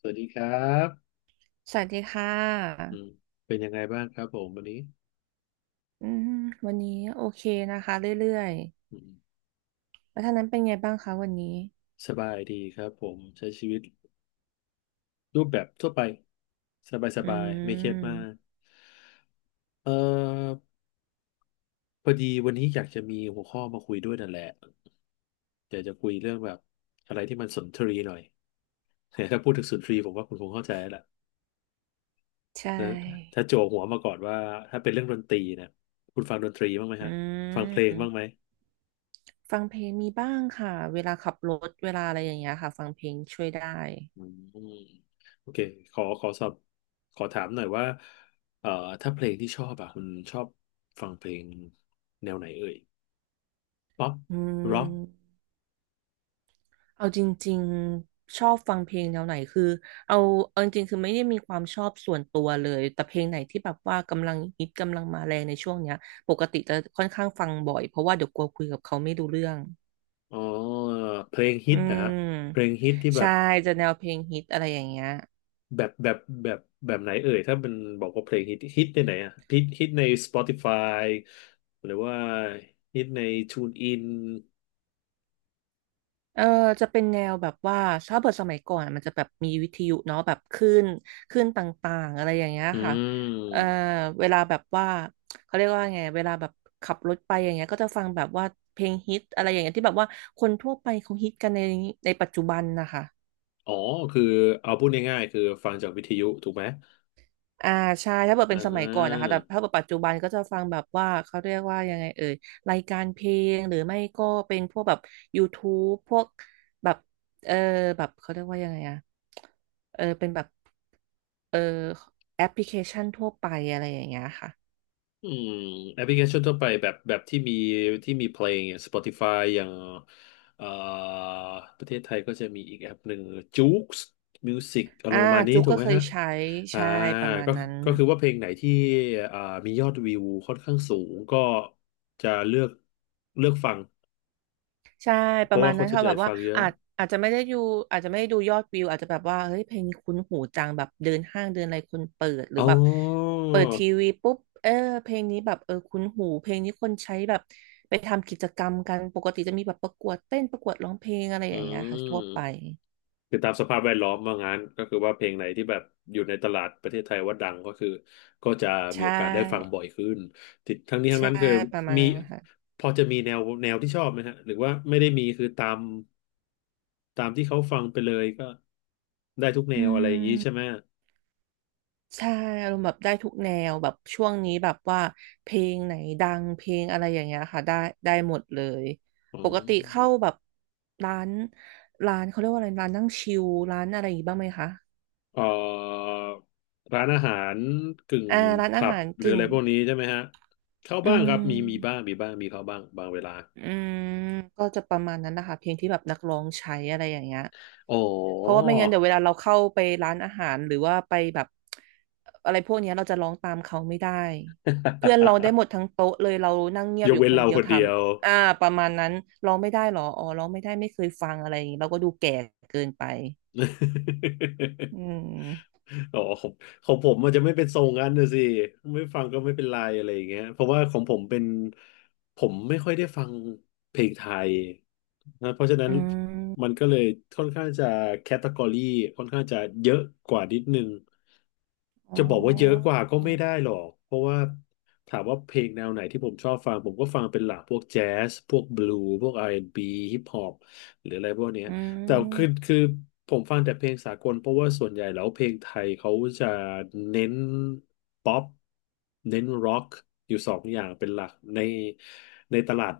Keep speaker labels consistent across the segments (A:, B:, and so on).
A: สวัสดีครับ
B: สวัสดีค่
A: อื
B: ะ
A: มเป็นยังไงบ้างครับผมวันนี้
B: อืมวันนี้โอเคนะคะเรื่อย
A: อืม
B: ๆแล้วท่างนั้นเป็นไงบ้างคะวันนี้
A: สบายดีครับผมใช้ชีวิตรูปแบบทั่วไปสบายส
B: อื
A: บายไม่เครียดมา
B: ม
A: กเอ่อพอดีวันนี้อยากจะมีหัวข้อมาคุยด้วยนั่นแหละอยากจะคุยเรื่องแบบอะไรที่มันสุนทรีหน่อย ถ้าพูดถึงสุนทรีผมว่าคุณคงเข้าใจแล้วแหละ
B: ใช่
A: นะถ้าโจัวหัวมาก่อนว่าถ้าเป็นเรื่องดนตรีเนี่ยคุณฟังดนตรีบ้างไหม
B: อื
A: ฮะฟังเพลงบ้างไหม
B: มฟังเพลงมีบ้างค่ะเวลาขับรถเวลาอะไรอย่างเงี้ยค่ะฟังเพลงช่วยได้
A: อืมโอเคขอขอถามหน่อยว่าเอ่อถ้าเพลงที่ชอบอะคุณชอบฟังเพลงแนวไหนเอ่ยป๊อป
B: อื
A: ร็อก
B: มเอาจริงๆ ชอบฟังเพลงแนวไหนคือเอาเอาจริงๆคือไม่ได้มีความชอบส่วนตัวเลยแต่เพลงไหนที่แบบว่ากำลังฮิตกำลังมาแรงในช่วงเนี้ยปกติจะค่อนข้างฟังบ่อยเพราะว่าเดี๋ยวกลัวคุยกับเขาไม่รู้เรื่อง
A: อ๋อเพลงฮิ
B: อื
A: ตนะฮะเพลง
B: ม
A: ฮิตที่
B: ใช่จะแนวเพลงฮิตอะไรอย่างเงี้ย
A: แบบแบบแบบแบบไหนเอ่ยถ้าเป็นบอกว่าเพลงฮิตในไหนอะฮิตใน Spotify หรือว่าฮิตใน TuneIn
B: เออจะเป็นแนวแบบว่าถ้าเปิดสมัยก่อนอะมันจะแบบมีวิทยุเนาะแบบคลื่นต่างๆอะไรอย่างเงี้ย
A: อื
B: ค่ะเออ
A: ม
B: เวลาแบบว่าเขาเรียกว่าไงเวลาแบบขับรถไปอย่างเงี้ยก็จะฟังแบบว่าเพลงฮิตอะไรอย่างเงี้ยที่แบบว่าคนทั่วไปเขาฮิตกันในปัจจุบันนะคะ
A: อ๋อคือเอาพูดง่ายๆคือฟังจากวิทยุถูกไหม
B: อ่าใช่ถ้าเกิด
A: อ่
B: เป็นสมัยก่อนนะคะแต่ถ้า
A: า
B: เกิดปัจจุบันก็จะฟังแบบว่าเขาเรียกว่ายังไงเอ่ยรายการเพลงหรือไม่ก็เป็นพวกแบบ YouTube พวกแบบเออแบบเขาเรียกว่ายังไงอะเป็นแบบเออแอปพลิเคชันทั่วไปอะไรอย่างเงี้ยค่ะ
A: อืมแอปพลิเคชันทั่วไปแบบที่มีที่มีเพลงอย่าง Spotify อย่างเอ่อประเทศไทยก็จะมีอีกแอปหนึ่ง Joox Music อาร
B: อ่า
A: มณ์ประมาณนี้
B: จุ๊ก
A: ถู
B: ก็
A: กไหม
B: เคย
A: ฮะ
B: ใช้
A: อ่า
B: ใช่ประมาณ
A: ก็
B: นั้น
A: ก็คือว่าเพลงไหนที่อ่ามียอดวิวค่อนข้างสูงก็จะเลือกฟัง
B: ใช่ป
A: เพ
B: ระ
A: ราะ
B: มา
A: ว่า
B: ณ
A: ค
B: นั้
A: น
B: น
A: ส่วน
B: ค่ะ
A: ให
B: แบ
A: ญ่
B: บว่า
A: ฟังเยอะ
B: อาจอาจจะไม่ได้ดูอาจจะไม่ได้ดูยอดวิวอาจจะแบบว่าเฮ้ยเพลงนี้คุ้นหูจังแบบเดินห้างเดินอะไรคนเปิดหรื
A: อ๋
B: อแบบ
A: อ
B: เปิดทีวีปุ๊บเออเพลงนี้แบบคุ้นหูเพลงนี้คนใช้แบบไปทำกิจกรรมกันปกติจะมีแบบประกวดเต้นประกวดร้องเพลงอะไรอ
A: อื
B: ย่างเงี้ย
A: ม
B: ค่ะทั่วไป
A: คือตามสภาพแวดล้อมว่างั้นก็คือว่าเพลงไหนที่แบบอยู่ในตลาดประเทศไทยว่าดังก็คือก็จะ
B: ใช
A: มีโอกาสได้ฟัง
B: ่
A: บ่อยขึ้นติดทั้งนี้ทั้ง
B: ใช่
A: นั้นคือ
B: ประมาณ
A: มี
B: นั้นนะค่ะ
A: พอจะมีแนวที่ชอบไหมฮะหรือว่าไม่ได้มีคือตามที่เขาฟังไปเลยก็ได้ทุกแน
B: อื
A: วอะไรอย่างนี้ใช่ไหม
B: ม ใช่อารมณ์แบบได้ทุกแนวแบบช่วงนี้แบบว่าเพลงไหนดังเพลงอะไรอย่างเงี้ยค่ะได้ได้หมดเลย
A: อ๋
B: ปกติเข้า
A: อ
B: แบบร้านร้านเขาเรียกว่าอะไรร้านนั่งชิลร้านอะไรอย่างงี้บ้างไหมคะ
A: เอ่อร้านอาหารกึ่ง
B: อ่าร้านอา
A: ผับ
B: หาร
A: หรือ
B: กึ่
A: อะ
B: ง
A: ไรพวกนี้ใช่ไหมฮะเข้า
B: อื
A: บ้างครับมีมี
B: ม
A: บ้างมีบ้างมีเข้าบ้างบางเวลา
B: อืมก็จะประมาณนั้นนะคะเพลงที่แบบนักร้องใช้อะไรอย่างเงี้ย
A: อ๋อ
B: เพราะว่าไม่งั้นเดี๋ยวเวลาเราเข้าไปร้านอาหารหรือว่าไปแบบอะไรพวกเนี้ยเราจะร้องตามเขาไม่ได้เพื่อนร้องได้หมด ทั้งโต๊ะเลยเรานั่งเงีย
A: ย
B: บ
A: ก
B: อยู่
A: เว้น
B: คน
A: เรา
B: เดีย
A: ค
B: ว
A: น
B: ท
A: เดียว
B: ำประมาณนั้นร้องไม่ได้หรออ๋อร้องไม่ได้ไม่เคยฟังอะไรอย่างงี้เราก็ดูแก่เกินไปอื ม
A: อ๋อของของผมมันจะไม่เป็นทรงนั้นนะสิ ไม่ฟังก็ไม่เป็นไรอะไรอย่างเงี้ยเพราะว่าของผมเป็นผมไม่ค่อยได้ฟังเพลงไทยนะเพราะฉะนั้
B: อื
A: นมัน
B: ม
A: ก็เลยค่อนข้างจะแคตตากรีค่อนข้างจะเยอะกว่านิดนึง
B: อ๋อ
A: จะบอกว่าเยอะกว่าก็ไม่ได้หรอก เพราะว่าถามว่าเพลงแนวไหนที่ผมชอบฟังผมก็ฟังเป็นหลักพวกแจ๊สพวกบลูพวกอาร์แอนด์บีฮิปฮอป หรืออะไรพวกเนี้ย
B: อื
A: แต่คือ
B: ม
A: คือผมฟังแต่เพลงสากลเพราะว่าส่วนใหญ่แล้วเพลงไทยเขาจะเน้นป๊อปเน้นร็อกอยู่สองอย่างเป็นหลักในใน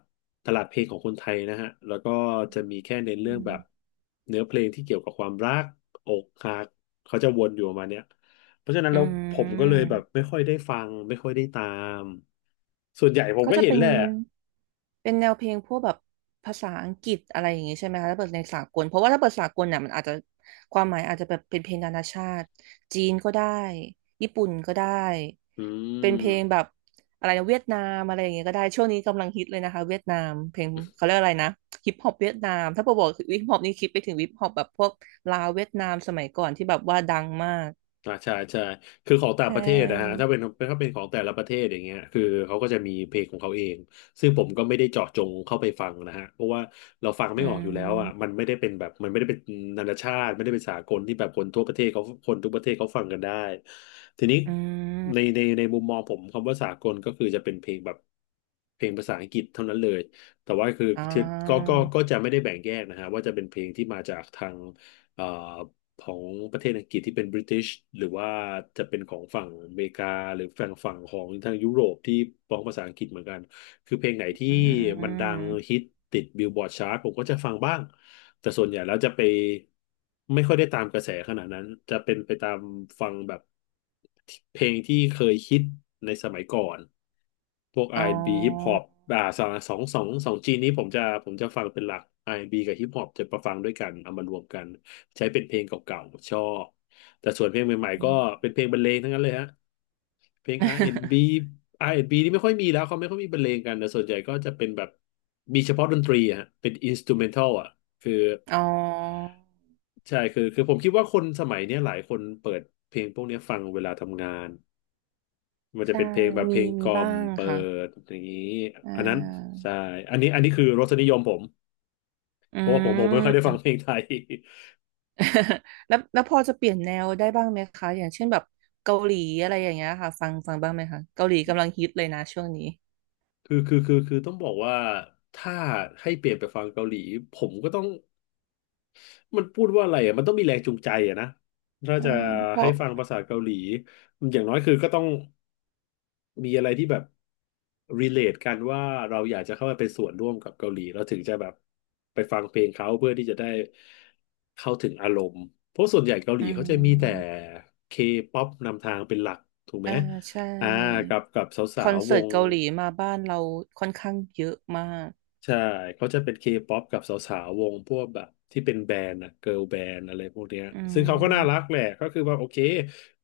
A: ตลาดเพลงของคนไทยนะฮะแล้วก็จะมีแค่เน้นเรื่องแบบเนื้อเพลงที่เกี่ยวกับความรักอกหักเขาจะวนอยู่ประมาณเนี้ยเพราะฉะนั้น
B: อื
A: แล้วผมก็เลยแบบไม่
B: ม
A: ค่อยได้ฟังไม่ค่อยได้ตามส่วนใหญ่ผม
B: ก็
A: ก็
B: จะ
A: เห็น
B: เป็น
A: แหละ
B: เป็นแนวเพลงพวกแบบภาษาอังกฤษอะไรอย่างงี้ใช่ไหมคะถ้าเปิดในสากลเพราะว่าถ้าเปิดสากลเนี่ยมันอาจจะความหมายอาจจะแบบเป็นเพลงนานาชาติจีนก็ได้ญี่ปุ่นก็ได้
A: อื
B: เป็นเพลง
A: ม
B: แบบอะไรนะเวียดนามอะไรอย่างเงี้ยก็ได้ช่วงนี้กำลังฮิตเลยนะคะเวียดนามเพลงเขาเรียกอะไรนะฮิปฮอปเวียดนามถ้าเปิดบอกฮิปฮอปนี่คิดไปถึงฮิปฮอปแบบพวกลาวเวียดนามสมัยก่อนที่แบบว่าดังมาก
A: อ่าใช่ใช่คือของต่า
B: ใช
A: งประเทศนะฮะ
B: ่
A: ถ้าเป็นถ้าเป็นของแต่ละประเทศอย่างเงี้ยคือเขาก็จะมีเพลงของเขาเองซึ่งผมก็ไม่ได้เจาะจงเข้าไปฟังนะฮะเพราะว่าเราฟังไม่
B: อื
A: ออกอยู่แล้วอ่ะมัน
B: ม
A: ไม่ได้เป็นแบบมันไม่ได้เป็นนานาชาติไม่ได้เป็นสากลที่แบบคนทั่วประเทศเขาคนทุกประเทศเขาฟังกันได้ทีนี้
B: อื
A: ใน
B: ม
A: ในในมุมมองผมคำว่าสากลก็คือจะเป็นเพลงแบบเพลงภาษาอังกฤษเท่านั้นเลยแต่ว่าคือ
B: อ่
A: ที่ก็
B: า
A: จะไม่ได้แบ่งแยกนะฮะว่าจะเป็นเพลงที่มาจากทางเอ่อ ของประเทศอังกฤษที่เป็นบริติชหรือว่าจะเป็นของฝั่งอเมริกาหรือฝั่งของทางยุโรปที่ร้องภาษาอังกฤษเหมือนกันคือเพลงไหนที่
B: อื
A: มันดัง
B: ม
A: ฮิตติดบิลบอร์ดชาร์ตผมก็จะฟังบ้างแต่ส่วนใหญ่แล้วจะไปไม่ค่อยได้ตามกระแสขนาดนั้นจะเป็นไปตามฟังแบบเพลงที่เคยฮิตในสมัยก่อนพวก
B: อ๋
A: อา
B: อ
A: ร์แอนด์บ b ฮิปฮอปอ่าสองจีนนี้ผมจะฟังเป็นหลักอาร์แอนด์บีกับฮิปฮอปจะประฟังด้วยกันเอามารวมกัน ใช้เป็นเพลงเก่าๆชอบ แต่ส่วนเพลงใหม่ๆก็เป็นเพลงบรรเลงทั้งนั้นเลยฮะเพลง R&B R&B นด์บีอาร์แอนด์บีนี่ไม่ค่อยมีแล้วเขาไม่ค่อยมีบรรเลงกันแต่ส่วนใหญ่ก็จะเป็นแบบมีเฉพาะดนตรีอะฮะเป็นอินสตูเมนทัลอ่ะคือ
B: อ๋อ
A: ใช่คือผมคิดว่าคนสมัยเนี้ยหลายคนเปิดเพลงพวกเนี้ยฟังเวลาทำงานมันจะ
B: ใช่
A: เป็นเพลงแบบเพ
B: มี
A: ลงก
B: มี
A: ล่อ
B: บ้า
A: ม
B: ง
A: เปิ
B: ค่ะ
A: ดอย่างนี้
B: อ่
A: อันนั้น
B: า
A: ใช่อันนี้คือรสนิยมผม
B: อื
A: เพราะว่าผมไม่ค่อยได้ฟังเพล
B: ม
A: งไทย
B: แล้วพอจะเปลี่ยนแนวได้บ้างไหมคะอย่างเช่นแบบเกาหลีอะไรอย่างเงี้ยค่ะฟังบ้างไหมคะเกาหลีกำลังฮิตเลยนะช่วงนี้
A: คือต้องบอกว่าถ้าให้เปลี่ยนไปฟังเกาหลีผมก็ต้องมันพูดว่าอะไรอ่ะมันต้องมีแรงจูงใจอ่ะนะถ้าจะ
B: ใช่เพ
A: ให้
B: ราะ
A: ฟังภาษาเกาหลีอย่างน้อยคือก็ต้องมีอะไรที่แบบ relate กันว่าเราอยากจะเข้าไปเป็นส่วนร่วมกับเกาหลีเราถึงจะแบบไปฟังเพลงเขาเพื่อที่จะได้เข้าถึงอารมณ์เพราะส่วนใหญ่เกาหลี
B: อื
A: เขาจะมีแต่
B: ม
A: K-pop นำทางเป็นหลักถูกไห
B: อ่า
A: ม
B: ใช่
A: อ่ากับส
B: ค
A: า
B: อน
A: วๆว
B: เสิร์ต
A: ง
B: เกาหลีมาบ้านเราค่อนข้างเยอะมาก
A: ใช่เขาจะเป็นเคป๊อปกับสาวๆวงพวกแบบที่เป็นแบรนด์อะเกิร์ลแบนด์อะไรพวกเนี้ย
B: อื
A: ซึ่งเขาก็น่า
B: ม
A: รักแหละก็คือว่าโอเค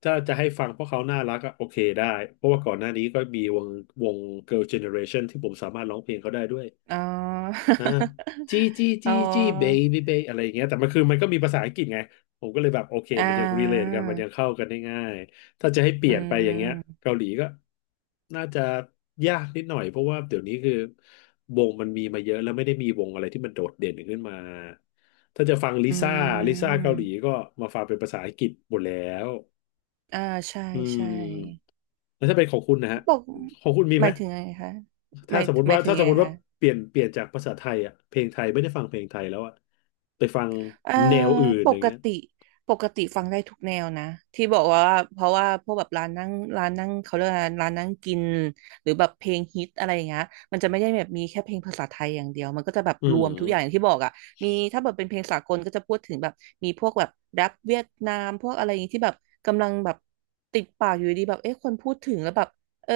A: ถ้าจะให้ฟังเพราะเขาน่ารักอะโอเคได้เพราะว่าก่อนหน้านี้ก็มีวงวงเกิร์ลเจเนอเรชันที่ผมสามารถร้องเพลงเขาได้ด้วย
B: อ๋อ
A: อ่าจี้ จี้
B: อ๋
A: จี้จี้เบ
B: อ
A: บี้เบอะไรอย่างเงี้ยแต่มันคือมันก็มีภาษาอังกฤษไงผมก็เลยแบบโอเค
B: อ่
A: มันยังรีเลท
B: า
A: กันมันยังเข้ากันได้ง่ายถ้าจะให้เป
B: อื
A: ลี่ยนไปอย่างเงี้ย
B: ม
A: เกาหลีก็น่าจะยากนิดหน่อยเพราะว่าเดี๋ยวนี้คือวงมันมีมาเยอะแล้วไม่ได้มีวงอะไรที่มันโดดเด่นขึ้นมาถ้าจะฟังลิ
B: อื
A: ซ่าลิซ่า
B: ม
A: เกาหลีก็มาฟังเป็นภาษาอังกฤษหมดแล้ว
B: อ่า ใช่
A: อื
B: ใช่
A: มแล้วถ้าเป็นของคุณนะฮะ
B: บอก
A: ของคุณมี
B: ห
A: ไหม
B: มายถึงไงคะห
A: ถ้า
B: มาย
A: สมม
B: ห
A: ติ
B: มา
A: ว่า
B: ยถึง
A: ถ้าสม
B: ไง
A: มติว่า
B: คะ
A: เปลี่ยนจากภาษาไทยอ่ะเพลงไทยไม่ได้ฟังเพลงไทยแล้วอ่ะไปฟัง
B: เอ่อ
A: แนวอื่น
B: ป
A: อย่าง
B: ก
A: เงี้ย
B: ติปกติฟังได้ทุกแนวนะที่บอกว่าเพราะว่าพวกแบบร้านนั่งเขาเรียกว่าร้านนั่งกินหรือแบบเพลงฮิตอะไรอย่างเงี้ยมันจะไม่ได้แบบมีแค่เพลงภาษาไทยอย่างเดียวมันก็จะแบบ
A: อื
B: รวมทุกอย่างอย่า
A: ม
B: งที่บอกอ่ะมีถ้าแบบเป็นเพลงสากลก็จะพูดถึงแบบมีพวกแบบแรปเวียดนามพวกอะไรอย่างงี้ที่แบบกำลังแบบติดปากอยู่ดีแบบเอ๊ะคนพูดถึงแล้วแบบเออ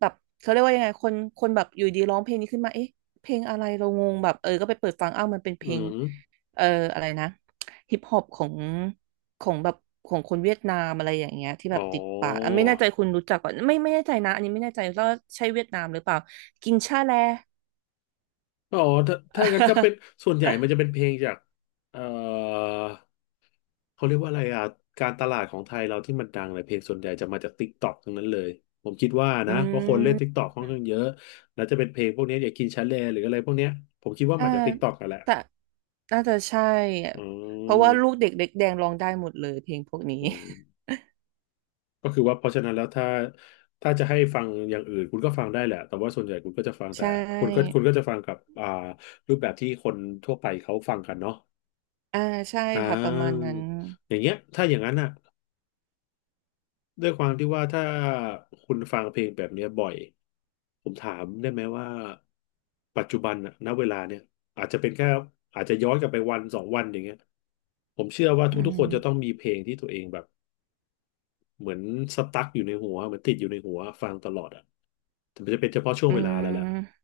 B: แบบเขาเรียกว่ายังไงคนแบบอยู่ดีร้องเพลงนี้ขึ้นมาเอ๊ะเพลงอะไรเรางงแบบก็ไปเปิดฟังอ้าวมันเป็นเพ
A: อื
B: ลง
A: ม
B: เอออะไรนะฮิปฮอปของแบบของคนเวียดนามอะไรอย่างเงี้ยที่แบบ
A: อ๋อ
B: ติดปากอ่ะไม่แน่ใจคุณรู้จักก่อนไม่แน่ใจนะอันนี้ไม่แน่ใจว่าใช่เวียดนามหรือเปล่ากินชาแล
A: อ๋อถ้าถ้างั้นก็เป็นส่วนใหญ่มันจะเป็นเพลงจากเอ่อเขาเรียกว่าอะไรอ่ะการตลาดของไทยเราที่มันดังเลยเพลงส่วนใหญ่จะมาจากติ๊กต็อกทั้งนั้นเลยผมคิดว่า
B: อื
A: นะเพราะค
B: ม
A: นเล่นติ๊กต็อกค่อนข้างเยอะแล้วจะเป็นเพลงพวกเนี้ยอย่างกินชาเลหรืออะไรพวกเนี้ยผมคิดว่า
B: อ่า
A: มาจากติ๊กต็อกกันแหละ
B: แต่น่าจะใช่อะ
A: อื
B: เพราะว่าลูก
A: ม
B: เด็กเล็กแดงร้องได้หมดเลยเพลงพวกนี้
A: อืม ก็คือว่าเพราะฉะนั้นแล้วถ้าถ้าจะให้ฟังอย่างอื่นคุณก็ฟังได้แหละแต่ว่าส่วนใหญ่คุณก็จะฟัง แต่
B: ใช่
A: คุณก็จะฟังกับอ่ารูปแบบที่คนทั่วไปเขาฟังกันเนาะ
B: อ่าใช่
A: อ่
B: ค่ะประมาณ
A: า
B: นั้น
A: อย่างเงี้ยถ้าอย่างนั้นอ่ะด้วยความที่ว่าถ้าคุณฟังเพลงแบบเนี้ยบ่อยผมถามได้ไหมว่าปัจจุบันอ่ะณเวลาเนี่ยอาจจะเป็นแค่อาจจะย้อนกลับไปวันสองวันอย่างเงี้ยผมเชื่อว่า
B: อื
A: ทุกๆคนจะต้อง
B: ม
A: มีเพลงที่ตัวเองแบบ เหมือนสตั๊กอยู่ในหัวเหมือนติดอยู่ในหัวฟังตลอดอ่ะแต่มันจะเป็นเฉพาะช่วง
B: อื
A: เวลาแล้วแหละ
B: ม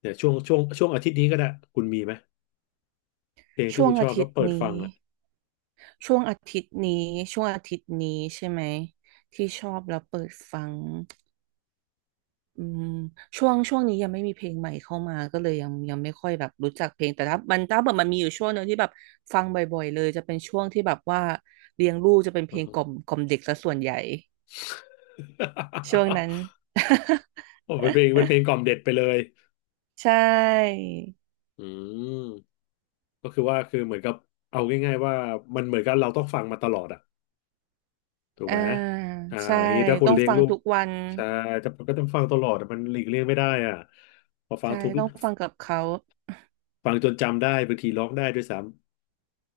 A: เนี่ยช่วงอาทิตย์นี้ก็ได้คุณมีไหมเพลง
B: ช่
A: ที่
B: วง
A: คุณช
B: อา
A: อบ
B: ทิ
A: แล้
B: ต
A: ว
B: ย์
A: เปิด
B: นี้
A: ฟังอ่ะ
B: ช่วงอาทิตย์นี้ช่วงอาทิตย์นี้ใช่ไหมที่ชอบแล้วเปิดฟังอืมช่วงนี้ยังไม่มีเพลงใหม่เข้ามาก็เลยยังไม่ค่อยแบบรู้จักเพลงแต่ถ้าแบบมันมีอยู่ช่วงหนึ่งที่แบบฟังบ่อยๆเลยจะเป็นช่วงที่แบบว่าเลี้ยงลูกจะเป็น เพ
A: อื
B: ล
A: อ
B: ง
A: ฮึ
B: กล่อมเด็กซะส่วนใหญ่ช่วงนั้น
A: โอ้เป็นเพลงเป็นเพลงกล่อมเด็ดไปเลย
B: ใช่
A: อืมก็คือว่าคือเหมือนกับเอาง่ายๆว่ามันเหมือนกับเราต้องฟังมาตลอดอ่ะถูก
B: อ่า
A: ไหมอ่า
B: ใช่
A: ทีนี้ถ้าค
B: ต้
A: น
B: อง
A: เลี้ยง
B: ฟัง
A: ลูก
B: ทุกวัน
A: ใช่แต่มันก็ต้องฟังตลอดอะมันหลีกเลี่ยงไม่ได้อ่ะพอฟัง
B: ใช่
A: ทุก
B: ต้องฟังกับเขา
A: ฟังจนจำได้บางทีร้องได้ด้วยซ้ำ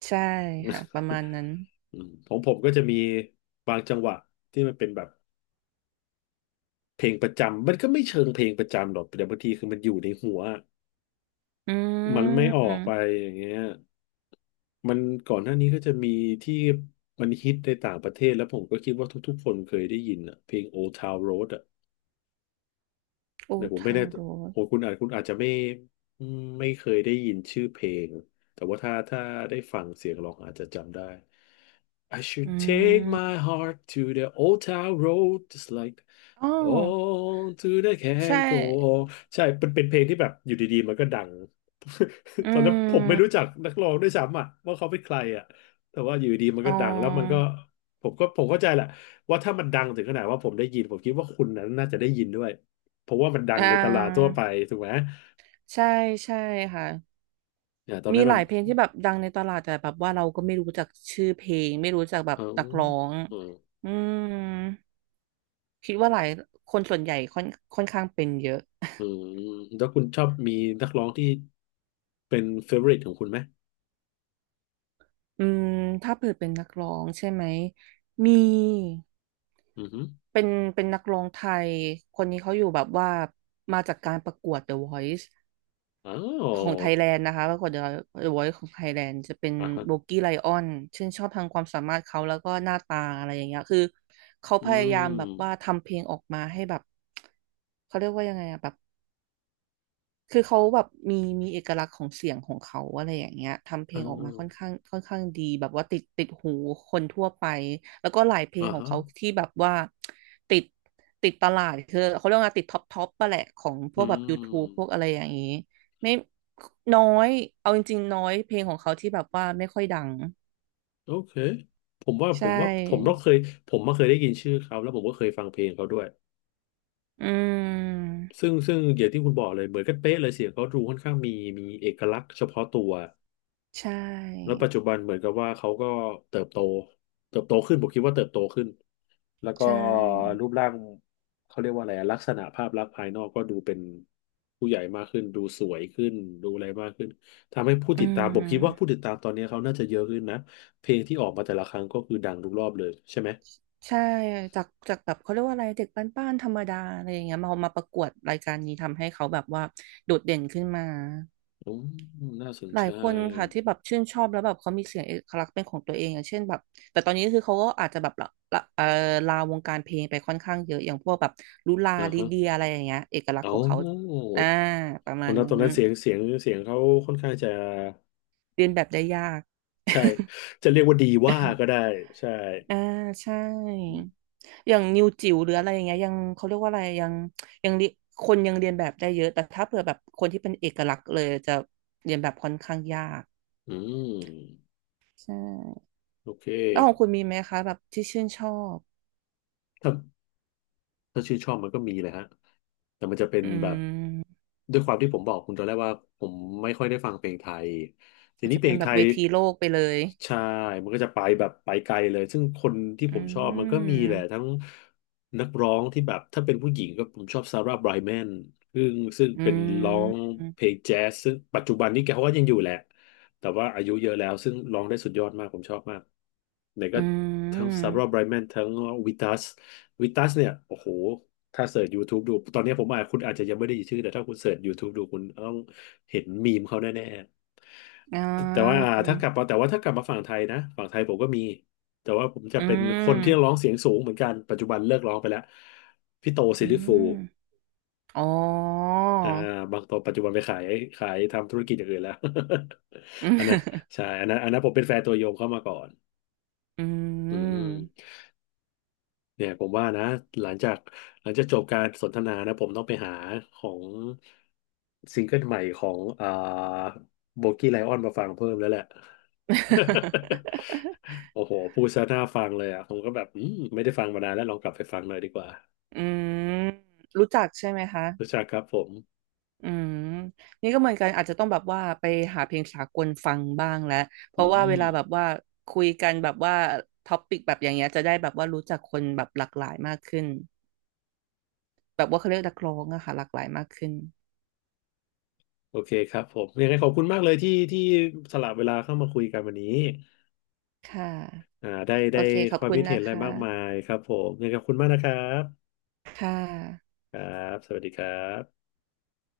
B: ใช่ค่ะประมาณนั้น
A: อืมของผมก็จะมีบางจังหวะที่มันเป็นแบบเพลงประจำมันก็ไม่เชิงเพลงประจำหรอกแต่บางทีคือมันอยู่ในหัว
B: อื
A: มันไม่ออกไป
B: ม
A: อย่างเงี้ยมันก่อนหน้านี้ก็จะมีที่มันฮิตในต่างประเทศแล้วผมก็คิดว่าทุกๆคนเคยได้ยินอะเพลง Old Town Road
B: โอ
A: เนี่ยผมไม่
B: ทา
A: แน่
B: โร่
A: โอ้คุณอาจจะไม่อืมไม่เคยได้ยินชื่อเพลงแต่ว่าถ้าได้ฟังเสียงร้องอาจจะจำได้ I
B: อื
A: should take
B: ม
A: my heart to the old town road just like
B: อ๋อ
A: on to the
B: ใช่
A: can go on ใช่เป็นเป็นเพลงที่แบบอยู่ดีๆมันก็ดัง
B: อื
A: ตอนนั้นผมไม่รู้
B: ม
A: จักนักร้องด้วยซ้ำอ่ะว่าเขาเป็นใครอ่ะแต่ว่าอยู่ดีๆมัน
B: อ๋
A: ก็ดังแล้วมันก็
B: อ
A: ผมเข้าใจแหละว่าถ้ามันดังถึงขนาดว่าผมได้ยินผมคิดว่าคุณนั้นน่าจะได้ยินด้วย เพราะว่ามันดั
B: อ่
A: งในตลาดทั่ว
B: า
A: ไปถูกไหม
B: ใช่ใช่ค่ะ
A: เนี่ยตอน
B: มี
A: นั้น
B: ห
A: มั
B: ลา
A: น
B: ยเพลงที่แบบดังในตลาดแต่แบบว่าเราก็ไม่รู้จักชื่อเพลงไม่รู้จักแบบ
A: เออ
B: นักร้อง
A: เอืม
B: อืมคิดว่าหลายคนส่วนใหญ่ค่อนข้างเป็นเยอะ
A: อืแล้วคุณชอบมีนักร้องที่เป็นเฟเวอริตของคุณไหม
B: อืมถ้าเปิดเป็นนักร้องใช่ไหมมี
A: อือฮึ
B: เป็นเป็นนักร้องไทยคนนี้เขาอยู่แบบว่ามาจากการประกวด The Voice
A: อ๋
B: ของ
A: อ
B: ไทยแลนด์นะคะปรากฏเดอะวอยซ์ของไทยแลนด์จะเป็น
A: อ่าฮะ
B: โบกี้ไลออนชื่นชอบทางความสามารถเขาแล้วก็หน้าตาอะไรอย่างเงี้ยคือเขา
A: อื
B: พยายามแบบว่า
A: ม
B: ทำเพลงออกมาให้แบบเขาเรียกว่ายังไงอะแบบ คือเขาแบบมีมีเอกลักษณ์ของเสียงของเขาอะไรอย่างเงี้ยทำเพล
A: อ่
B: งออกมาค่อน
A: า
B: ข้างค่อนข้างดีแบบว่าติดหูคนทั่วไปแล้วก็หลายเพล
A: อ่า
B: งของ
A: ฮะ
B: เขาที่แบบว่าติดติดตลาดคือเขาเรียกว่าติดท็อปปะแหละของพ
A: อื
B: วกแบบ YouTube พวก
A: ม
B: อะไรอย่างงี้ไม่น้อยเอาจริงๆน้อยเพลงของเขาที่แบบว่าไม่ค่อยดัง
A: โอเค ผมว่า
B: ใช
A: ผมว่าผมต้อ
B: ่
A: งเคยผมมาเคยได้ยินชื่อเขาแล้วผมก็เคยฟังเพลงเขาด้วย
B: อืม
A: ซึ่งอย่างที่คุณบอกเลยเหมือนกันเป๊ะเลยเสียงเขาดูค่อนข้างมีเอกลักษณ์เฉพาะตัว
B: ใช
A: แล้ว
B: ่
A: ปัจจุบันเหมือนกับว่าเขาก็เติบโตเติบโตขึ้นผมคิดว่าเติบโตขึ้นแล้ว
B: ใช
A: ก็
B: ่
A: รูปร่างเขาเรียกว่าอะไรลักษณะภาพลักษณ์ภายนอกก็ดูเป็นผู้ใหญ่มากขึ้นดูสวยขึ้นดูอะไรมากขึ้นทำให้ผู้
B: อื
A: ติดตามผมคิดว่าผู้
B: ม
A: ติดตามตอนนี้เขาน่าจะเยอะขึ้นนะเพลงที่ออกมาแต่ละครั้งก็คือดังทุกรอบเลยใช่ไหม
B: ใช่จากแบบเขาเรียกว่าอะไรเด็กบ้านๆธรรมดาอะไรอย่างเงี้ยมาประกวดรายการนี้ทำให้เขาแบบว่าโดดเด่นขึ้นมา
A: อืมน่าสน
B: หลา
A: ใจ
B: ยคนค่ะที่แบบชื่นชอบแล้วแบบเขามีเสียงเอกลักษณ์เป็นของตัวเองอย่างเช่นแบบแต่ตอนนี้คือเขาก็อาจจะแบบละละลาวงการเพลงไปค่อนข้างเยอะอย่างพวกแบบลุลา
A: อ่า
B: ลิ
A: ฮะ
B: เดียอะไรอย่างเงี้ยเอกลักษณ์ข
A: เอา
B: องเขาอ่าประ
A: ต
B: มา
A: อน
B: ณ
A: นั้นต
B: นั้
A: อน
B: น
A: นั้นเสียงเขาค่อนข้างจะ
B: เรียนแบบได้ยาก
A: ใช่จะเรียกว่าดีว่า ก็ได้ใช่
B: อ่าใช่
A: อืม
B: อย่างนิวจิ๋วหรืออะไรอย่างเงี้ยยังเขาเรียกว่าอะไรยังยังเรียคนยังเรียนแบบได้เยอะแต่ถ้าเผื่อแบบคนที่เป็นเอกลักษณ์เลยจะเรียนแบบค่อนข้างยาก
A: อืม
B: ใช่
A: โอเค
B: แล้วของคุณมีไหมคะแบบที่ชื่นชอบ
A: ถ้าถ้าชื่นชอบมันก็มีเลยฮะแต่มันจะเป็น
B: อื
A: แบบ
B: ม
A: ด้วยความที่ผมบอกคุณตอนแรกว่าผมไม่ค่อยได้ฟังเพลงไทยที
B: อาจ
A: นี้
B: จะ
A: เพล
B: เป็น
A: ง
B: แบ
A: ไท
B: บเว
A: ย
B: ทีโลกไปเลย
A: ใช่มันก็จะไปแบบไปไกลเลยซึ่งคนที่
B: อื
A: ผมชอบมันก็มีแหละ
B: ม
A: ทั้งนักร้องที่แบบถ้าเป็นผู้หญิงก็ผมชอบซาร่าไบรแมนซึ่ง
B: อื
A: เป็นร้อง
B: ม
A: เพลงแจ๊สซึ่งปัจจุบันนี้แกก็ยังอยู่แหละ แต่ว่าอายุเยอะแล้วซึ่งร้องได้สุดยอดมากผมชอบมากไหน
B: อื
A: ก็ทั้งซา
B: ม
A: ร่าไบรแมนทั้งวิตัสวิตัสเนี่ยโอ้โหถ้าเสิร์ช YouTube ดูตอนนี้ผมอาจคุณอาจจะยังไม่ได้ยินชื่อแต่ถ้าคุณเสิร์ช YouTube ดูคุณต้องเห็นมีมเขาแน่
B: อ่
A: ๆแต่ว่า
B: า
A: ถ้ากลับมาฝั่งไทยนะฝั่งไทยผมก็มีแต่ว่าผมจะ
B: อื
A: เป็นคนที่ร้อ
B: ม
A: งเสียงสูงเหมือนกันปัจจุบันเลิกร้องไปแล้วพี่โตซิ
B: อื
A: ลลิฟูล
B: มอ๋อ
A: อ่าบางตัวปัจจุบันไปขายทำธุรกิจอย่างอื่นแล้ว
B: อืม
A: อันนั้นใช่ อันนั้นผมเป็นแฟนตัวยงเข้ามาก่อน
B: อื
A: อื
B: ม
A: มเนี่ยผมว่านะหลังจากหลังจากจบการสนทนานะผมต้องไปหาของซิงเกิลใหม่ของโบกี้ไลออนมาฟังเพิ่มแล้วแหละ โอ้โหพูดซะน่าฟังเลยอ่ะผมก็แบบอืมไม่ได้ฟังมานานแล้วลองกลับไปฟังหน่อยดีกว่า
B: อืมรู้จักใช่ไหมคะ
A: รู้จักครับผม
B: อืมนี่ก็เหมือนกันอาจจะต้องแบบว่าไปหาเพลงสากลฟังบ้างแล้ว เพ
A: อื
B: ราะว่าเว
A: ม
B: ลาแบบว่าคุยกันแบบว่าท็อปิกแบบอย่างเงี้ยจะได้แบบว่ารู้จักคนแบบหลากหลายมากขึ้นแบบว่าเขาเรียกนักร้องอะค่ะหลากหลายมากขึ้น
A: โอเคครับผมยังไงขอบคุณมากเลยที่สละเวลาเข้ามาคุยกันวันนี้
B: ค่ะ
A: อ่าได้
B: โอ
A: ได้
B: เค ขอ
A: ค
B: บ
A: วาม
B: คุณ
A: คิดเห็
B: นะ
A: นอะไร
B: คะ
A: มากมายครับผมยังไงขอบคุณมากนะครับ
B: ค่ะ
A: ครับสวัสดีครับ